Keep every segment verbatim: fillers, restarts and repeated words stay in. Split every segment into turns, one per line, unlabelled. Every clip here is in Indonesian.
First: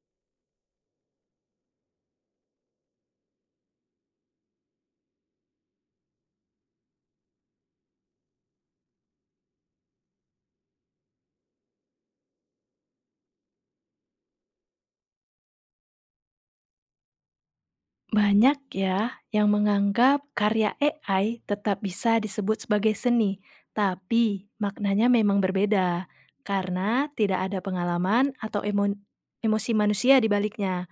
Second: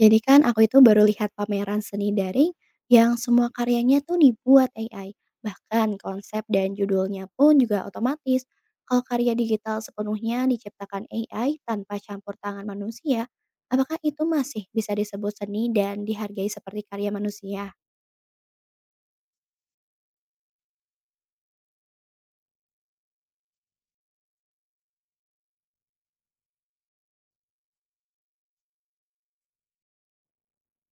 Jadi kan aku itu baru lihat pameran seni daring yang semua karyanya tuh dibuat A I. Bahkan konsep dan judulnya pun juga otomatis. Kalau karya digital sepenuhnya diciptakan A I tanpa campur tangan manusia, apakah itu masih bisa disebut seni dan dihargai seperti karya manusia?
Banyak ya yang menganggap karya A I tetap bisa disebut sebagai seni, tapi maknanya memang berbeda karena tidak ada pengalaman atau emo- emosi manusia di baliknya.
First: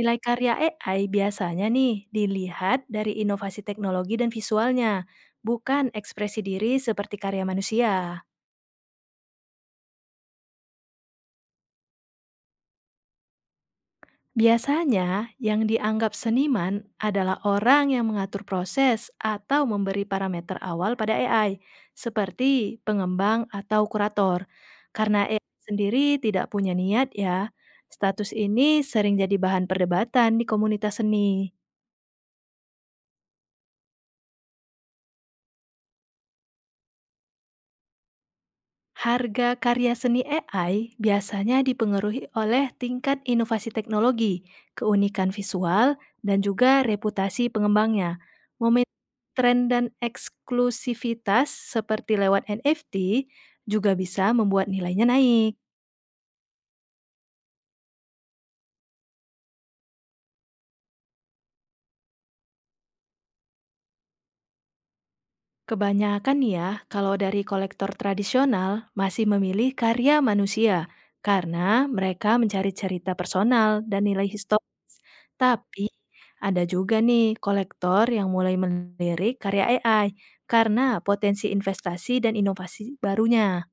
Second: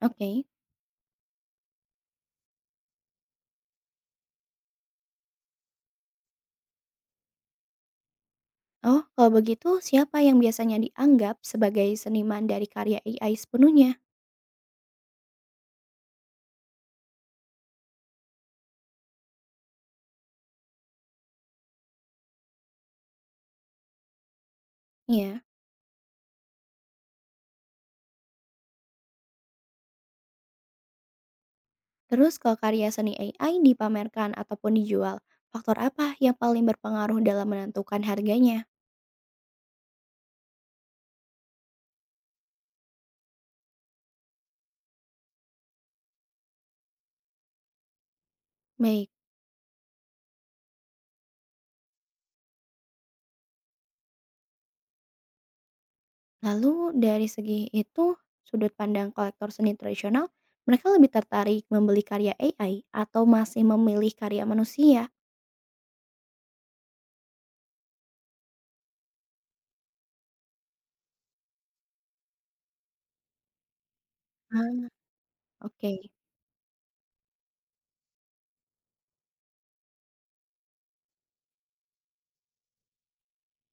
Nilai
Oke.
karya A I biasanya nih dilihat dari inovasi teknologi dan visualnya, bukan ekspresi diri seperti karya manusia.
Oh, kalau begitu siapa yang biasanya dianggap sebagai seniman dari karya A I sepenuhnya?
Biasanya, yang dianggap seniman adalah orang yang mengatur proses atau memberi parameter awal pada A I, seperti pengembang atau kurator. Karena A I
Iya.
sendiri tidak punya niat ya, status ini sering jadi bahan perdebatan di komunitas seni.
Terus kalau karya seni A I dipamerkan ataupun dijual, faktor apa yang paling berpengaruh dalam menentukan harganya?
Harga karya seni A I biasanya dipengaruhi oleh tingkat inovasi teknologi, keunikan visual, dan juga reputasi pengembangnya. Momen
Baik,
tren dan eksklusivitas seperti lewat N F T juga bisa membuat nilainya naik.
lalu dari segi itu, sudut pandang kolektor seni tradisional, mereka lebih tertarik membeli karya A I atau masih memilih karya manusia?
Kebanyakan nih ya, kalau dari kolektor tradisional masih memilih karya manusia karena mereka mencari cerita personal dan nilai historis.
Ah,
Tapi
oke.
ada juga nih kolektor yang mulai melirik karya A I karena potensi investasi dan inovasi barunya.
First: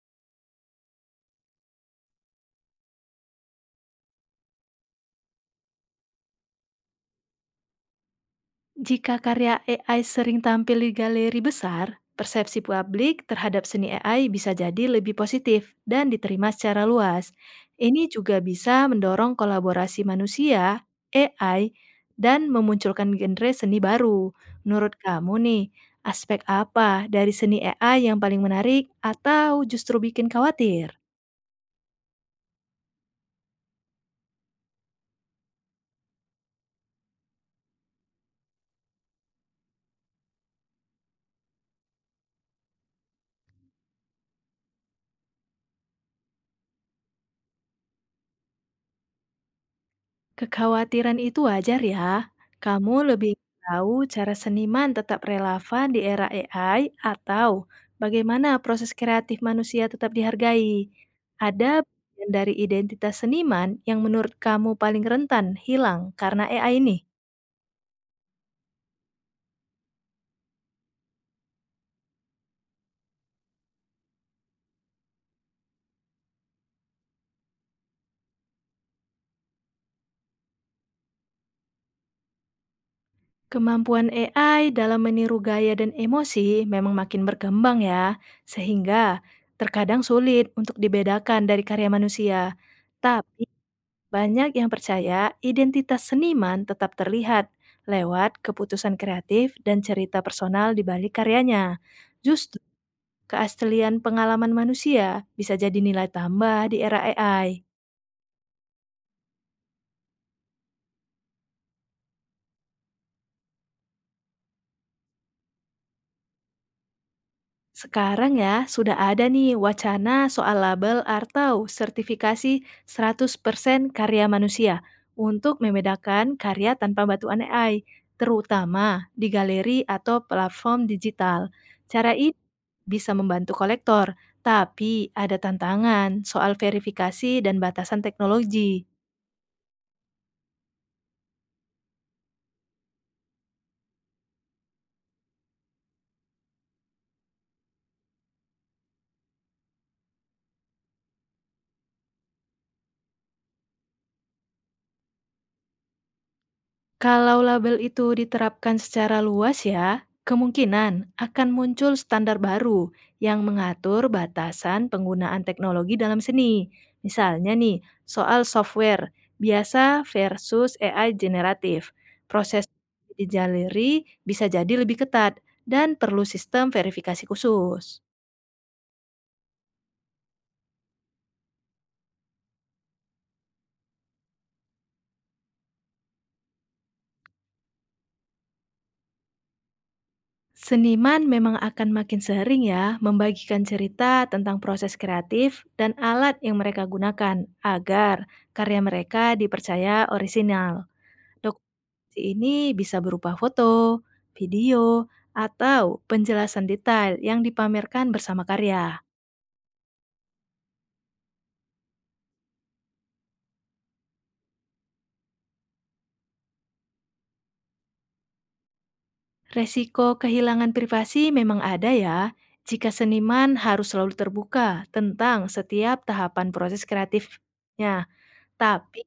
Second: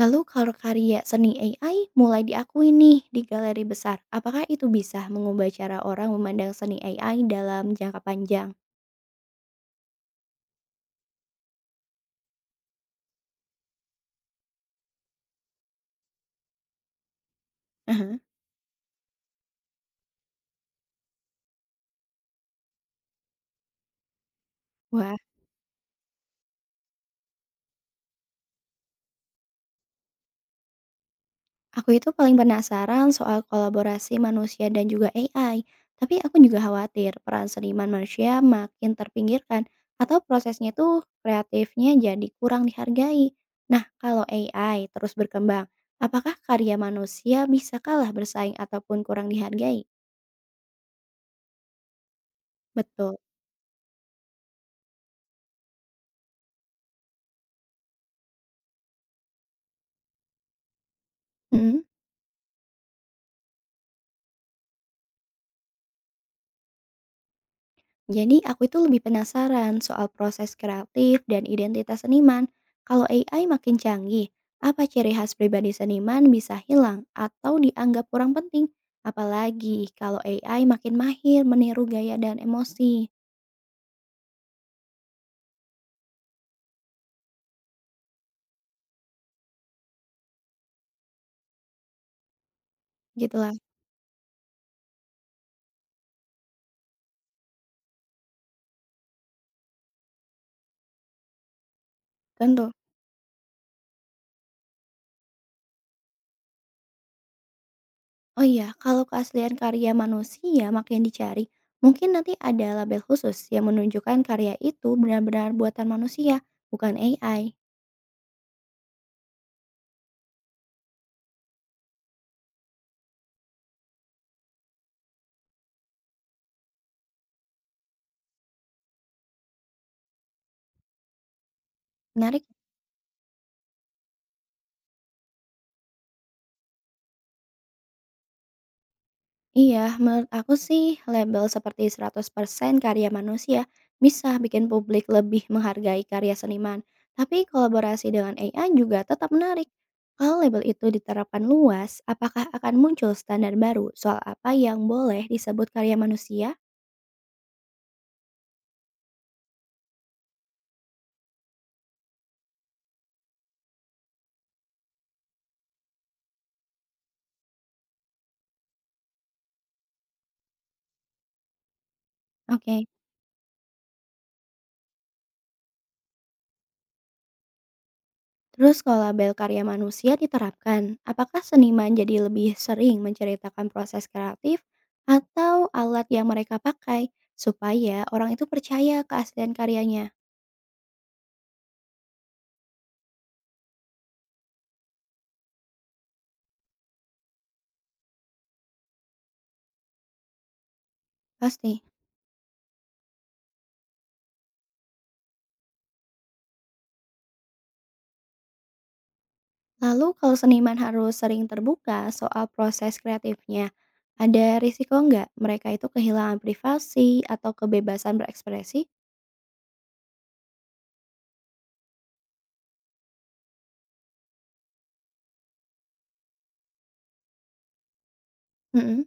Lalu kalau karya seni A I mulai diakui nih di galeri besar, apakah itu bisa mengubah cara orang memandang seni A I dalam jangka panjang?
Jika karya A I sering tampil di galeri besar, persepsi publik terhadap seni A I bisa jadi lebih positif dan diterima secara luas. Ini
Aha.
juga bisa mendorong kolaborasi manusia, A I, dan memunculkan genre seni baru. Menurut
Wah,
kamu nih, aspek apa dari seni A I yang paling menarik atau justru bikin khawatir?
aku itu paling penasaran soal kolaborasi manusia dan juga A I, tapi aku juga khawatir peran seniman manusia makin terpinggirkan atau prosesnya itu kreatifnya jadi kurang dihargai. Nah, kalau A I terus berkembang, apakah karya manusia bisa kalah bersaing ataupun kurang dihargai?
Kekhawatiran itu wajar ya. Kamu
Betul.
lebih tahu cara seniman tetap relevan di era A I atau bagaimana proses kreatif manusia tetap dihargai. Ada
Mm-hmm.
bagian dari identitas seniman yang menurut kamu paling rentan hilang karena A I ini.
Jadi aku itu lebih penasaran soal proses kreatif dan identitas seniman. Kalau A I makin canggih, apa ciri khas pribadi seniman bisa hilang atau dianggap kurang penting? Apalagi kalau A I makin mahir meniru gaya dan emosi.
Kemampuan A I dalam meniru gaya dan emosi memang makin berkembang ya, sehingga terkadang sulit untuk dibedakan dari karya manusia. Tapi
Gitulah,
banyak yang percaya identitas seniman tetap terlihat lewat keputusan kreatif dan cerita personal di balik karyanya. Justru
tentu.
keaslian pengalaman manusia bisa jadi nilai tambah di era A I.
Oh iya, kalau keaslian karya manusia makin dicari, mungkin nanti ada label khusus yang menunjukkan karya itu benar-benar buatan manusia, bukan A I.
Sekarang ya, sudah ada nih wacana soal label atau sertifikasi seratus persen karya manusia untuk membedakan karya tanpa bantuan A I, terutama di galeri atau platform digital. Cara ini
Menarik.
bisa membantu kolektor, tapi ada tantangan soal verifikasi dan batasan teknologi.
Iya, menurut aku sih label seperti seratus persen karya manusia bisa bikin publik lebih menghargai karya seniman. Tapi kolaborasi dengan A I juga tetap menarik. Kalau label itu diterapkan luas, apakah akan muncul standar baru soal apa yang boleh disebut karya manusia?
Kalau label itu diterapkan secara luas ya, kemungkinan akan muncul standar baru yang mengatur batasan penggunaan teknologi dalam seni. Misalnya nih, soal software biasa versus A I generatif. Proses
Oke.
di galeri bisa jadi lebih ketat dan perlu sistem verifikasi khusus.
Terus kalau label karya manusia diterapkan, apakah seniman jadi lebih sering menceritakan proses kreatif atau alat yang mereka pakai supaya orang itu percaya keaslian karyanya?
Seniman memang akan makin sering ya membagikan cerita tentang proses kreatif dan alat yang mereka gunakan agar karya mereka dipercaya orisinal.
Pasti.
Dokumentasi ini bisa berupa foto, video, atau penjelasan detail yang dipamerkan bersama karya.
Lalu kalau seniman harus sering terbuka soal proses kreatifnya, ada risiko nggak mereka itu kehilangan privasi atau kebebasan berekspresi?
Resiko kehilangan privasi memang ada ya jika seniman harus selalu terbuka tentang setiap tahapan proses kreatifnya. Tapi
Mhm.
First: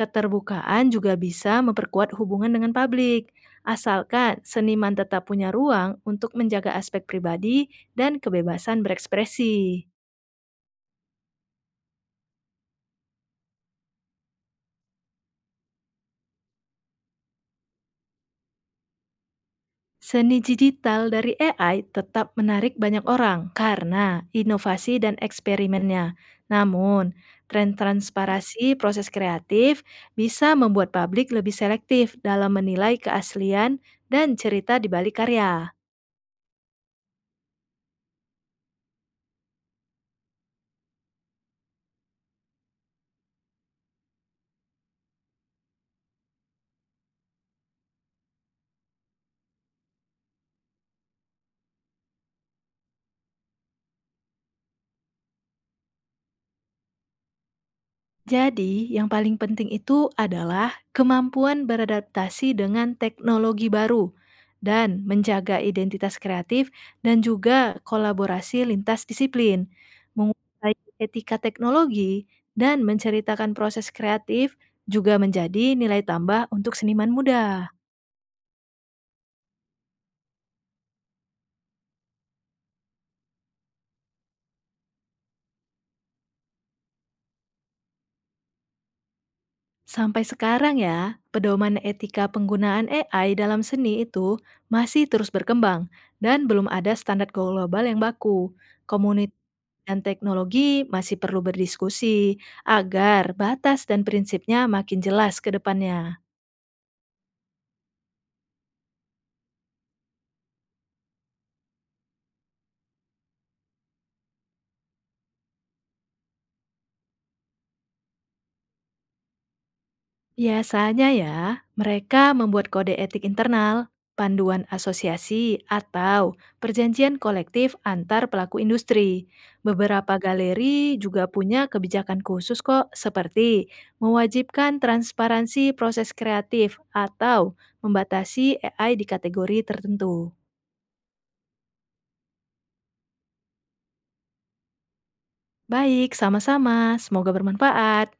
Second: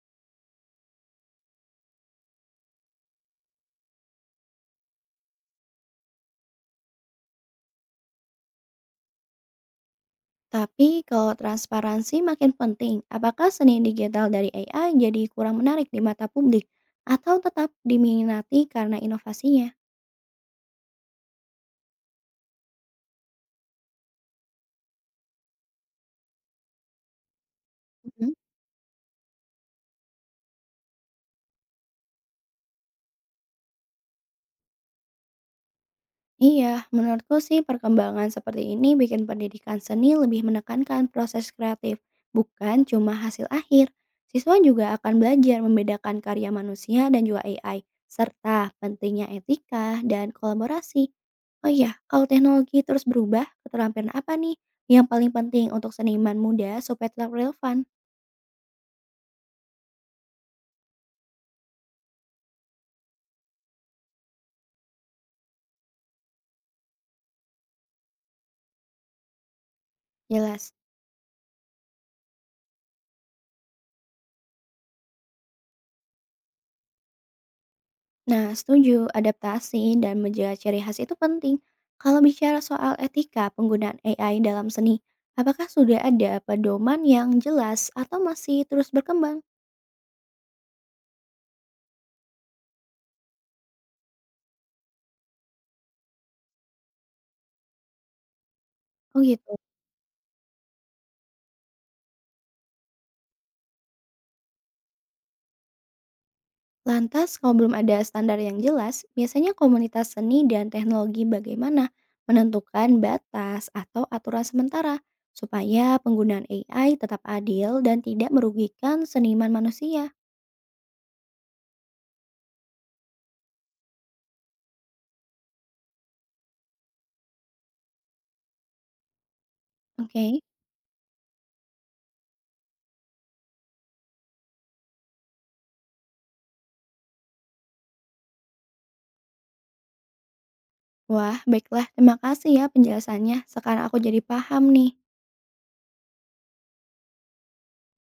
keterbukaan juga bisa memperkuat hubungan dengan publik, asalkan seniman tetap punya ruang untuk menjaga aspek pribadi dan kebebasan berekspresi.
Tapi kalau transparansi makin penting, apakah seni digital dari A I jadi kurang menarik di mata publik atau tetap diminati karena inovasinya?
Seni digital dari A I tetap menarik banyak orang karena inovasi dan eksperimennya. Namun, tren transparansi proses kreatif bisa membuat publik lebih selektif dalam menilai keaslian dan cerita di balik karya.
Iya, menurutku sih perkembangan seperti ini bikin pendidikan seni lebih menekankan proses kreatif, bukan cuma hasil akhir. Siswa juga akan belajar membedakan karya manusia dan juga A I, serta pentingnya etika dan kolaborasi. Oh iya, kalau teknologi terus berubah, keterampilan apa nih yang paling penting untuk seniman muda supaya tetap relevan?
Jadi, yang paling penting itu adalah kemampuan beradaptasi dengan teknologi baru dan menjaga identitas kreatif dan juga kolaborasi lintas disiplin,
Jelas.
menguasai etika teknologi dan menceritakan proses kreatif juga menjadi nilai tambah untuk seniman muda.
Nah, setuju, adaptasi dan menjaga ciri khas itu penting. Kalau bicara soal etika penggunaan A I dalam seni, apakah sudah ada pedoman yang jelas atau masih terus berkembang?
Sampai sekarang ya, pedoman etika penggunaan A I dalam seni itu masih terus berkembang dan belum ada standar global yang baku.
Oh
Komunitas
gitu.
dan teknologi masih perlu berdiskusi agar batas dan prinsipnya makin jelas ke depannya.
Lantas, kalau belum ada standar yang jelas, biasanya komunitas seni dan teknologi bagaimana menentukan batas atau aturan sementara supaya penggunaan A I tetap adil dan tidak merugikan seniman manusia.
Biasanya ya, mereka membuat kode etik internal, panduan asosiasi, atau perjanjian kolektif antar pelaku industri. Beberapa
Oke.
galeri juga punya kebijakan khusus kok, seperti mewajibkan transparansi proses kreatif atau membatasi A I di kategori tertentu.
Wah, baiklah. Terima kasih ya penjelasannya. Sekarang aku jadi paham nih.
Baik, sama-sama. Semoga bermanfaat.